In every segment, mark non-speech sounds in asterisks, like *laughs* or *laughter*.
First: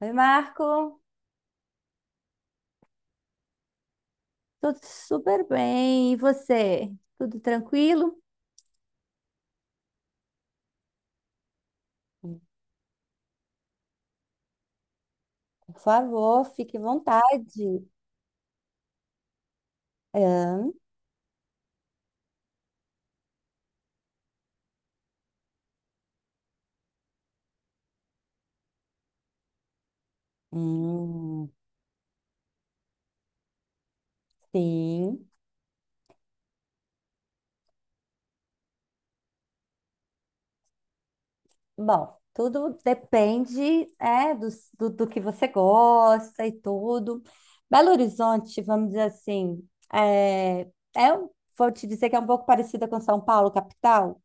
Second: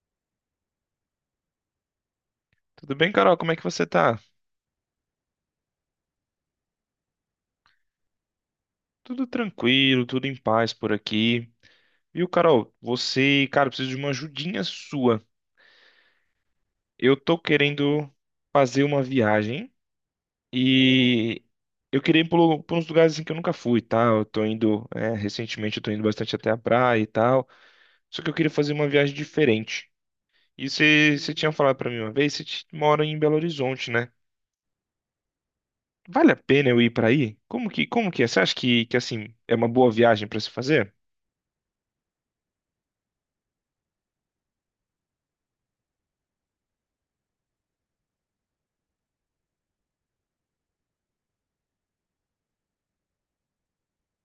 Oi, Marco. Tudo bem, Carol? Como é que você tá? Tudo super bem. E você? Tudo tranquilo? Tudo tranquilo, tudo em paz por aqui. Viu, Carol? Você, cara, eu preciso de uma ajudinha sua. Por favor, fique à Eu tô vontade. querendo fazer uma viagem Ahn, e eu queria ir por uns lugares assim, que eu nunca fui, tá? Eu tô indo, recentemente eu tô indo bastante até a praia e tal. Só que eu queria fazer uma viagem diferente. E você hum, tinha falado pra mim uma vez, mora em Belo Horizonte, né? sim. Vale a pena eu ir pra aí? Como que é? Você acha que assim, é uma boa viagem pra se fazer? Bom, tudo depende, do que você gosta e tudo. Belo Horizonte, vamos dizer assim, é, é, um- vou te dizer que é um pouco parecida com São Paulo, capital.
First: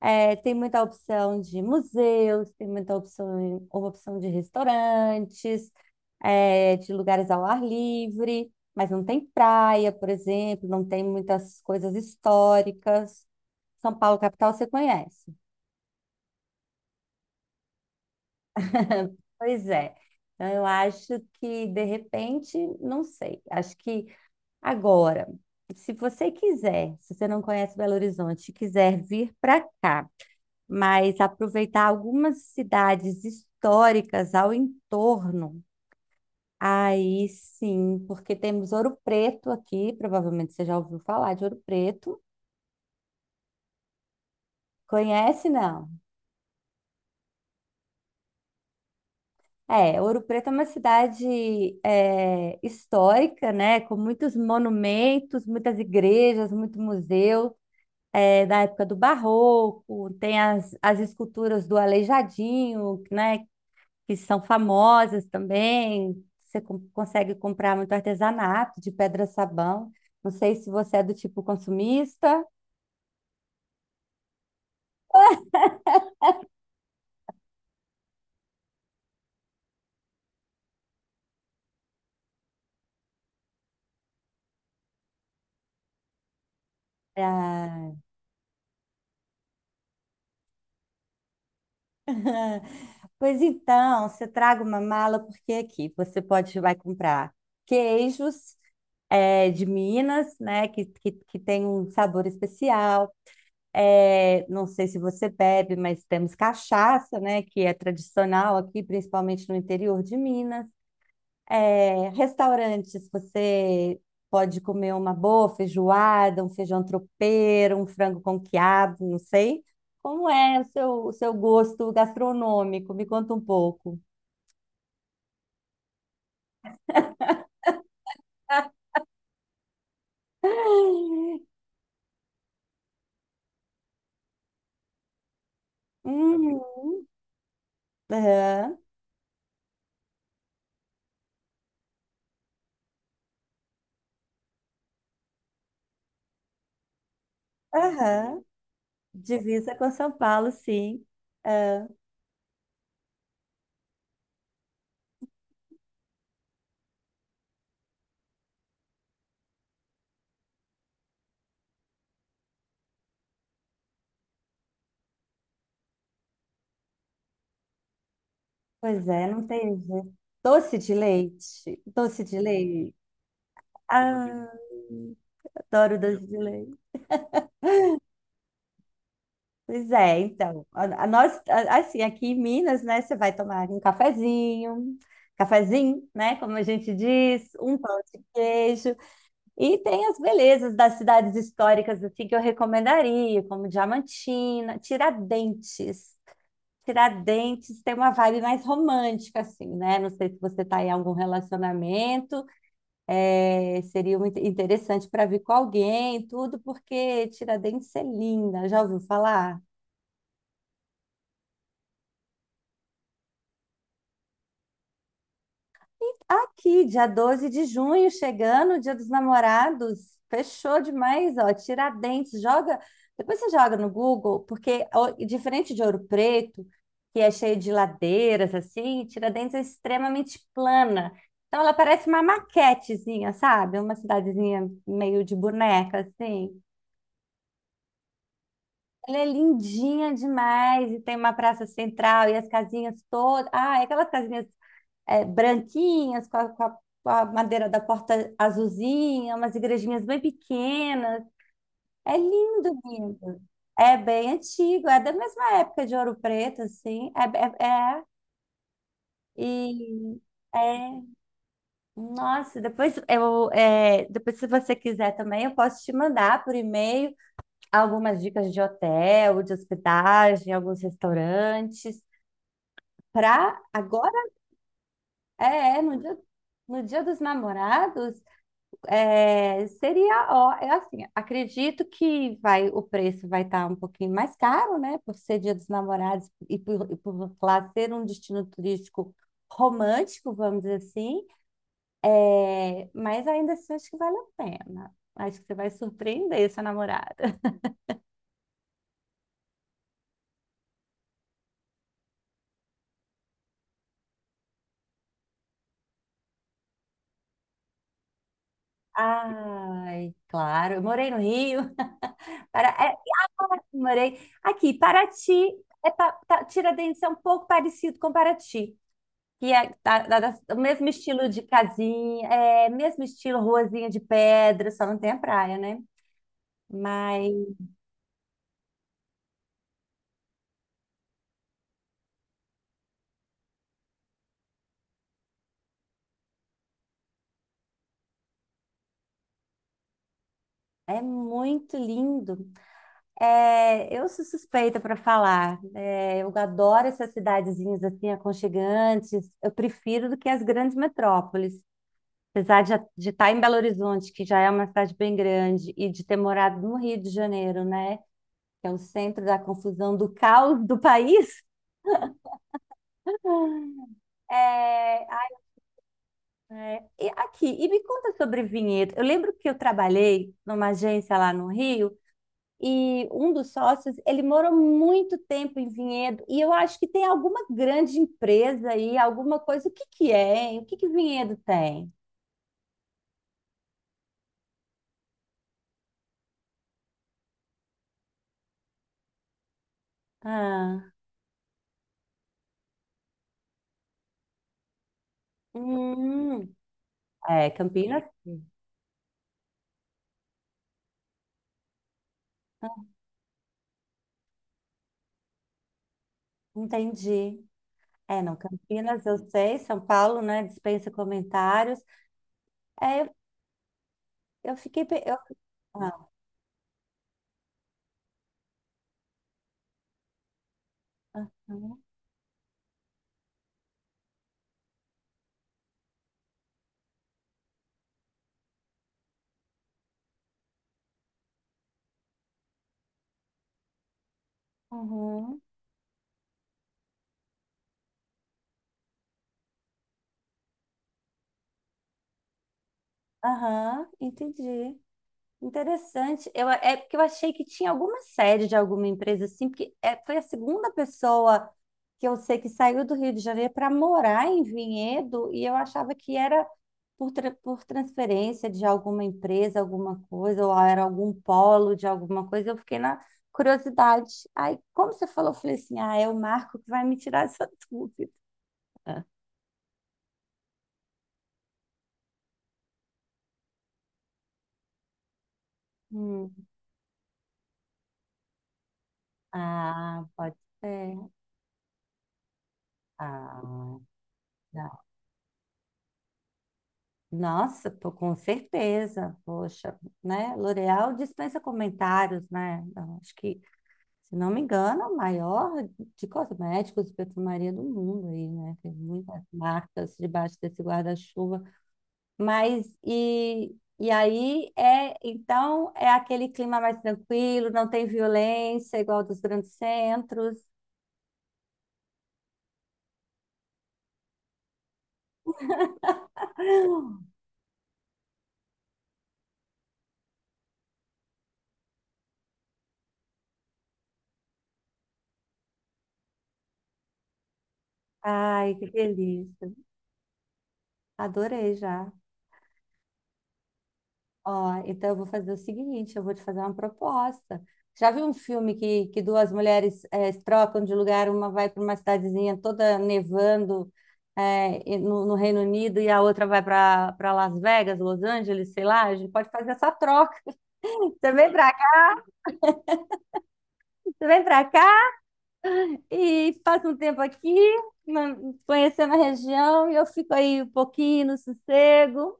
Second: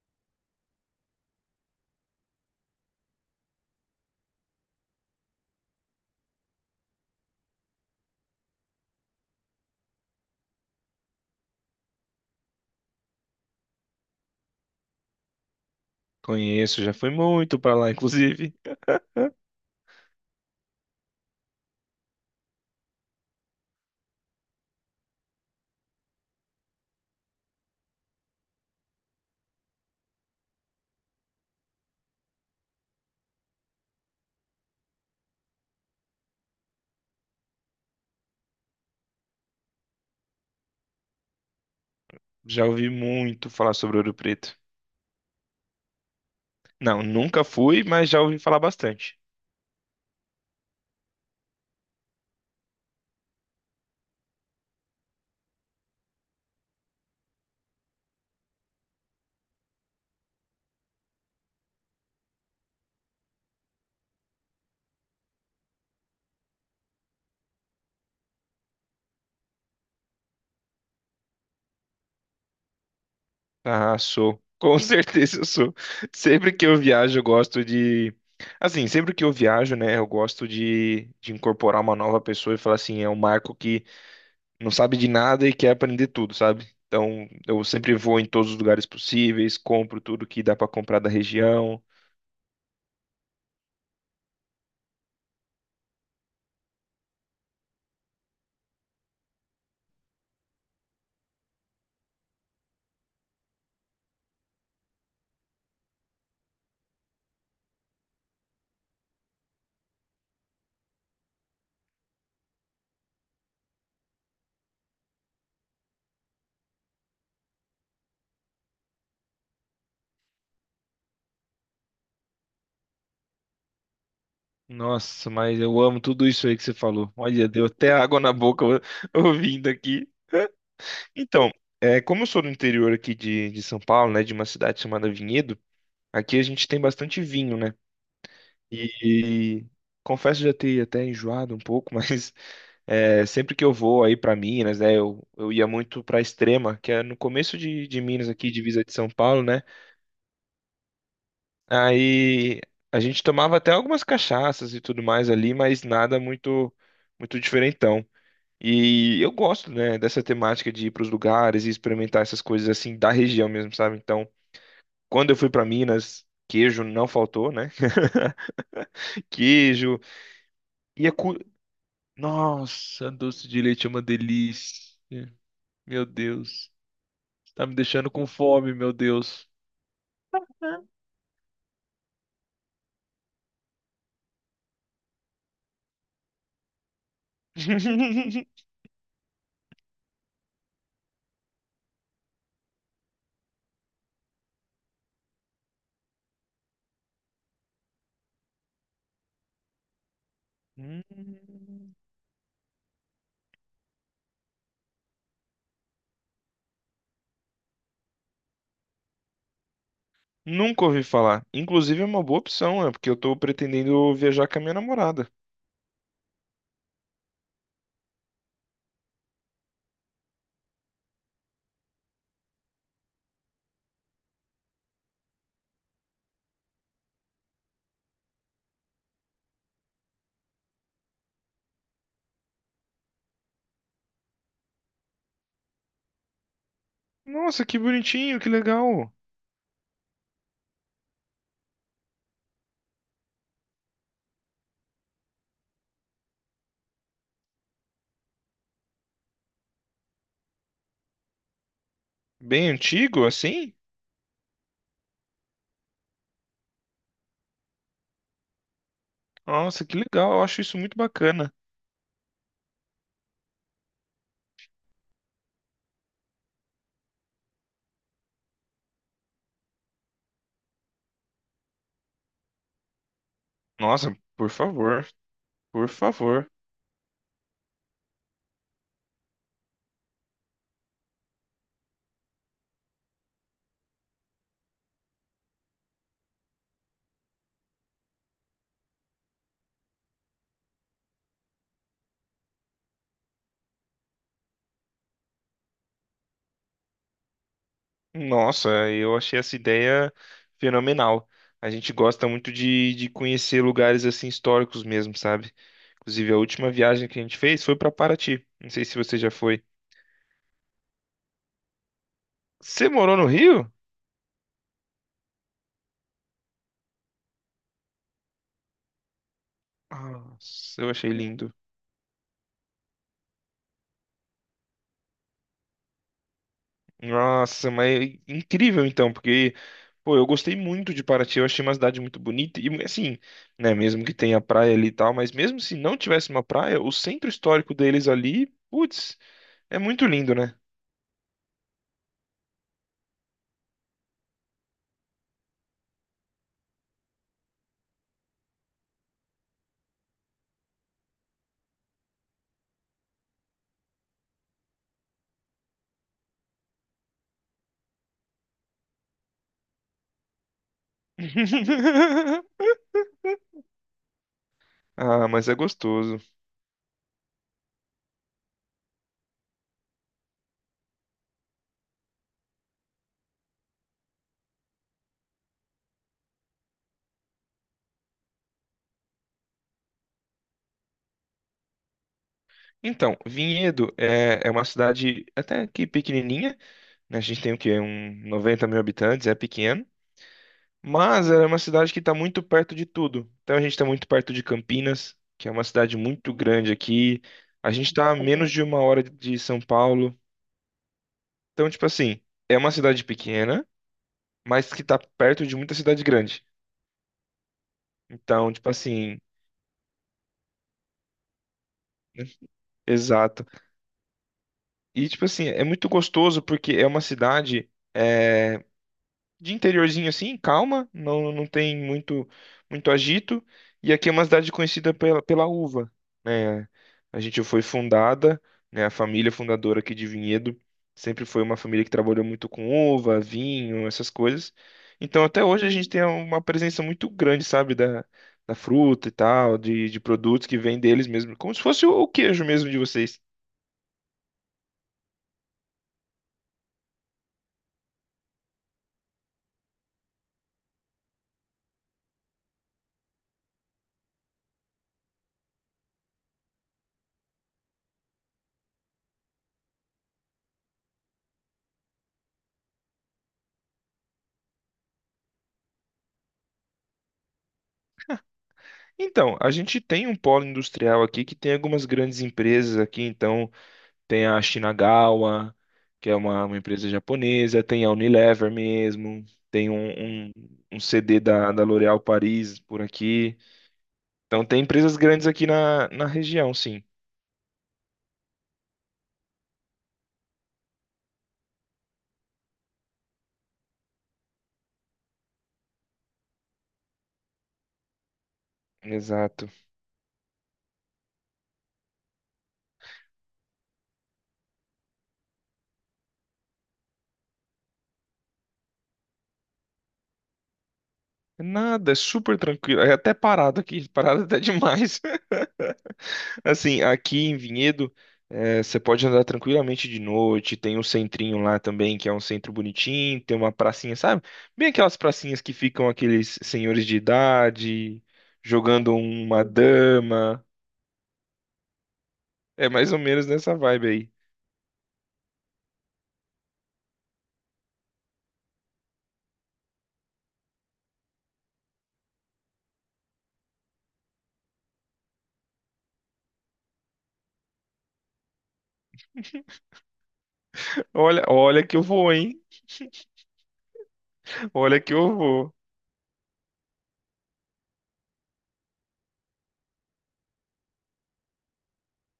É, tem muita opção de museus, tem muita opção de restaurantes, de lugares ao ar livre, mas não tem praia, por exemplo, não tem muitas coisas históricas. São Paulo, capital, você conhece. Conheço, já fui muito pra lá, inclusive. *laughs* Pois é. Então, eu acho que, de repente, não sei. Acho que agora, se você quiser, se você não conhece Belo Horizonte, e quiser vir para cá, mas aproveitar algumas cidades históricas ao entorno. Aí sim, porque temos Ouro Preto aqui, provavelmente você já ouviu falar de Ouro Preto. Já ouvi muito falar sobre Ouro Preto. Conhece, não? Não, nunca fui, mas já ouvi falar bastante. É, Ouro Preto é uma cidade histórica, né? Com muitos monumentos, muitas igrejas, muito museu. É, da época do Barroco, tem as esculturas do Aleijadinho, né? Que são famosas também. Você consegue comprar muito artesanato de pedra-sabão. Não sei se você é do tipo consumista. Ah, sou. Com *laughs* certeza eu sou. Sempre que eu viajo, eu gosto de. Assim, sempre que eu viajo, né, eu gosto de incorporar uma nova pessoa e falar assim, é um Marco que não sabe de nada e quer aprender tudo, sabe? Então, eu Ah, sempre vou em todos os lugares possíveis, compro tudo que dá pra comprar da região. pois então, você traga uma mala, porque aqui você pode vai comprar queijos de Minas, né? Que tem um sabor especial. Não sei se você bebe, mas temos cachaça, né? Que é tradicional aqui, principalmente no interior de Minas. É, restaurantes, você pode comer uma boa feijoada, um feijão tropeiro, um frango com quiabo, não sei. Como é o seu gosto gastronômico? Me conta um pouco. Nossa, mas eu amo tudo isso aí que você falou. Olha, deu até água na boca *laughs* ouvindo aqui. Então, é, como eu sou do interior aqui de São Paulo, né, de uma cidade chamada Vinhedo, aqui a gente tem Uhum. bastante vinho, né? Aham, E confesso já ter até enjoado um pouco, *laughs* mas é, sempre que eu vou aí para Minas, né, eu ia muito para Extrema, que é no começo de Minas aham. aqui, divisa de São Paulo, né? Divisa com São Paulo, sim. Ah, Aí a gente tomava até algumas cachaças e tudo mais ali, mas nada muito diferentão. E eu gosto, né, dessa temática de ir para os lugares e experimentar essas coisas assim da região mesmo, sabe? Então, quando eu fui para Minas, queijo não faltou, né? pois *laughs* é, não tem Queijo jeito. Doce de e a cu... leite. Doce de leite. Nossa, doce de leite é uma Ah, delícia. adoro Meu doce de Deus, leite. tá me deixando com fome, meu Deus. Pois é, então, assim, aqui em Minas, né, você vai tomar um cafezinho, cafezinho, né, como a gente diz, um pão de *laughs* queijo, e tem as belezas das cidades históricas, assim, que eu recomendaria, como Diamantina, Tiradentes. Tiradentes tem uma vibe mais romântica, assim, né, não sei se você está em algum Hum. relacionamento, é, seria muito interessante para vir com alguém, tudo, porque Tiradentes é linda, já ouviu falar? Nunca ouvi falar. Inclusive é uma boa opção, é porque eu tô pretendendo viajar com a minha namorada. Aqui, dia 12 de junho, chegando, Dia dos Namorados. Fechou demais, ó. Tiradentes, joga. Depois você joga no Google, porque ó, diferente de Ouro Preto, que é cheio de ladeiras, assim, Tiradentes é extremamente plana. Então ela parece uma maquetezinha, sabe? Uma cidadezinha meio de boneca, assim. Nossa, que bonitinho, que legal. Ela é lindinha demais e tem uma praça central e as casinhas todas. Ah, é aquelas casinhas é, branquinhas, com a madeira da porta azulzinha, umas igrejinhas bem pequenas. É Bem lindo, antigo, lindo. assim? É bem antigo, é da mesma época de Ouro Preto, assim. É, é, é. Nossa, que E legal, eu acho isso é, muito bacana. nossa, depois se você quiser também, eu posso te mandar por e-mail algumas dicas de hotel, de hospedagem, alguns restaurantes. Para Nossa, agora, por favor, é, é, por no dia, favor. no dia dos namorados, é, seria, ó, é assim, acredito que vai, o preço vai estar um pouquinho mais caro, né? Por ser Dia dos Namorados e por lá ser um destino turístico romântico, vamos dizer assim. É, mas ainda assim, acho que vale a pena. Acho que você vai surpreender sua namorada. *laughs* Nossa, eu achei essa ideia fenomenal. A gente gosta muito de conhecer lugares assim históricos mesmo, sabe? Inclusive, a última viagem que a gente fez foi para Paraty. Não sei se você já foi. Ai, claro, eu morei no Rio. Para, Você é, morou no ah, Rio? Morei aqui, Paraty. É, Tiradentes é um pouco parecido com Paraty. Que é o Nossa, mesmo eu achei estilo de lindo. casinha, é mesmo estilo ruazinha de pedra, só não tem a praia, né? Mas Nossa, mas é incrível então, porque, pô, eu gostei muito de Paraty, eu achei uma cidade muito bonita, e assim, né, mesmo que tenha praia ali e tal, mas mesmo se não tivesse uma praia, o centro histórico deles ali, putz, é muito lindo, né? é muito lindo. É, eu sou suspeita para falar. É, eu adoro essas cidadezinhas assim aconchegantes. Eu prefiro do que as grandes metrópoles. Apesar de estar em Belo Horizonte, que já é uma cidade bem grande, e de ter morado no Rio de Janeiro, né? Que é o centro da confusão, do caos do país. *laughs* *laughs* É, Ah, mas é gostoso. E aqui, e me conta sobre vinhedo. Eu lembro que eu trabalhei numa agência lá no Rio e um dos sócios, ele morou muito tempo em Vinhedo e eu acho que tem alguma grande empresa aí, alguma coisa. O que que é, hein? O que que Vinhedo tem? Então, Vinhedo é uma cidade até que pequenininha, né? A gente tem o quê? Um 90 mil habitantes, é pequeno. Ah, Mas ela é uma cidade que está muito perto de tudo. Então a gente está muito perto de Campinas, que é uma cidade muito hum, grande aqui. A gente Campinas? está a menos de uma hora de São Paulo. Então, tipo assim, é uma Ah, cidade pequena, mas que está perto de muita cidade grande. entendi. É, não, Então, tipo Campinas eu assim, sei, São Paulo, né? Dispensa comentários. É, eu, exato. eu fiquei. E, tipo assim, é muito ah, gostoso porque é uma cidade. Eh, de interiorzinho assim, calma, não tem muito agito. E aqui é uma cidade conhecida pela uva, né? A gente foi fundada, né? A família fundadora aqui de Vinhedo sempre foi uma família que trabalhou muito com uva, vinho, essas coisas. Então uhum, até hoje a gente tem uma presença muito grande, sabe, da, da fruta e tal, de produtos que vêm deles mesmo, como se fosse o queijo mesmo de vocês. aham, entendi. Interessante. Eu, é porque eu achei que tinha alguma sede de alguma empresa assim, porque é, foi a segunda pessoa que eu sei que saiu do Rio de Janeiro para morar em Vinhedo e eu achava que era por, por transferência de alguma empresa, alguma coisa, ou era algum polo de alguma coisa. Eu fiquei na curiosidade. Aí, como você falou, eu falei assim: ah, é o Marco que vai me tirar essa *laughs* dúvida. Então, a gente tem um polo industrial aqui que tem algumas grandes empresas aqui, então tem a Shinagawa, que é Hum. uma empresa japonesa, tem a Unilever mesmo, tem Ah, um, um, pode um ser. CD da L'Oréal Paris por aqui. Ah, Então tem empresas grandes aqui na, na região, sim. nossa, pô, com certeza, poxa, né? L'Oréal dispensa comentários, né? Eu acho que, se não me engano, é o maior de cosméticos e perfumaria do mundo aí, né? Tem muitas Exato. marcas debaixo desse guarda-chuva. Mas e aí então é aquele clima mais tranquilo, não tem violência igual dos grandes centros. Nada, é super tranquilo. É até parado aqui, *laughs* parado até demais. Assim, aqui em Vinhedo, eh, você pode andar tranquilamente de noite. Tem um centrinho lá também, que é um centro bonitinho. Tem uma pracinha, sabe? Bem aquelas pracinhas que ficam aqueles senhores de idade Ai, que jogando uma delícia. dama. Adorei já. É mais ou menos nessa vibe aí. Ó, então eu vou fazer o seguinte, eu vou te fazer uma proposta. Já viu um filme que duas mulheres se trocam de lugar, uma vai para uma cidadezinha toda nevando e no Reino Unido e a outra vai para Las Vegas, Los Angeles, sei lá, a gente pode fazer essa troca. *laughs* Você Olha, vem para olha que eu vou, hein? você vem para Olha que cá eu vou. e passa um tempo aqui, na- conhecendo a região, e eu fico aí um pouquinho no sossego.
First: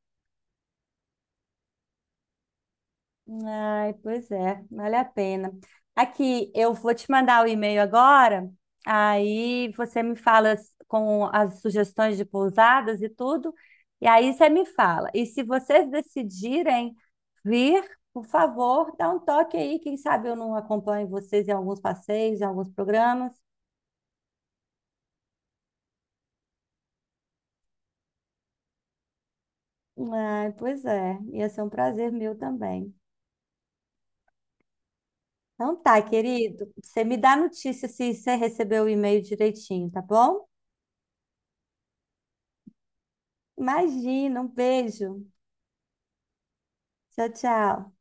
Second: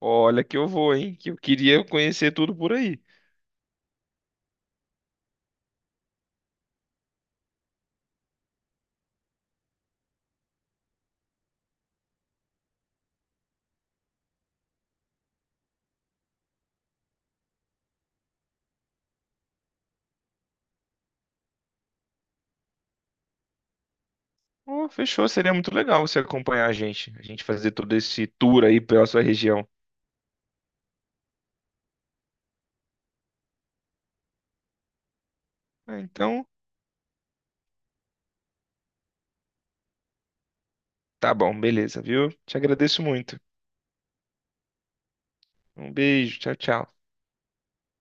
Olha que eu vou, hein? Que eu queria conhecer tudo por aí. Ai, pois é, vale a pena. Aqui, eu vou te mandar o e-mail agora, aí você me fala com as sugestões de pousadas e tudo, e aí você me fala. E se vocês decidirem vir, por favor, dá um toque aí, quem sabe eu não acompanho vocês em alguns passeios, em alguns programas. Oh, fechou, seria muito legal você acompanhar a gente. A gente fazer todo esse tour aí pela sua região. Ai, pois é, ia ser um prazer meu também. Então tá, É, então. querido, você me dá notícia se você recebeu o e-mail direitinho, tá bom? Tá bom, beleza, viu? Te agradeço muito. Imagina, um beijo. Um beijo, tchau, tchau. Tchau, tchau.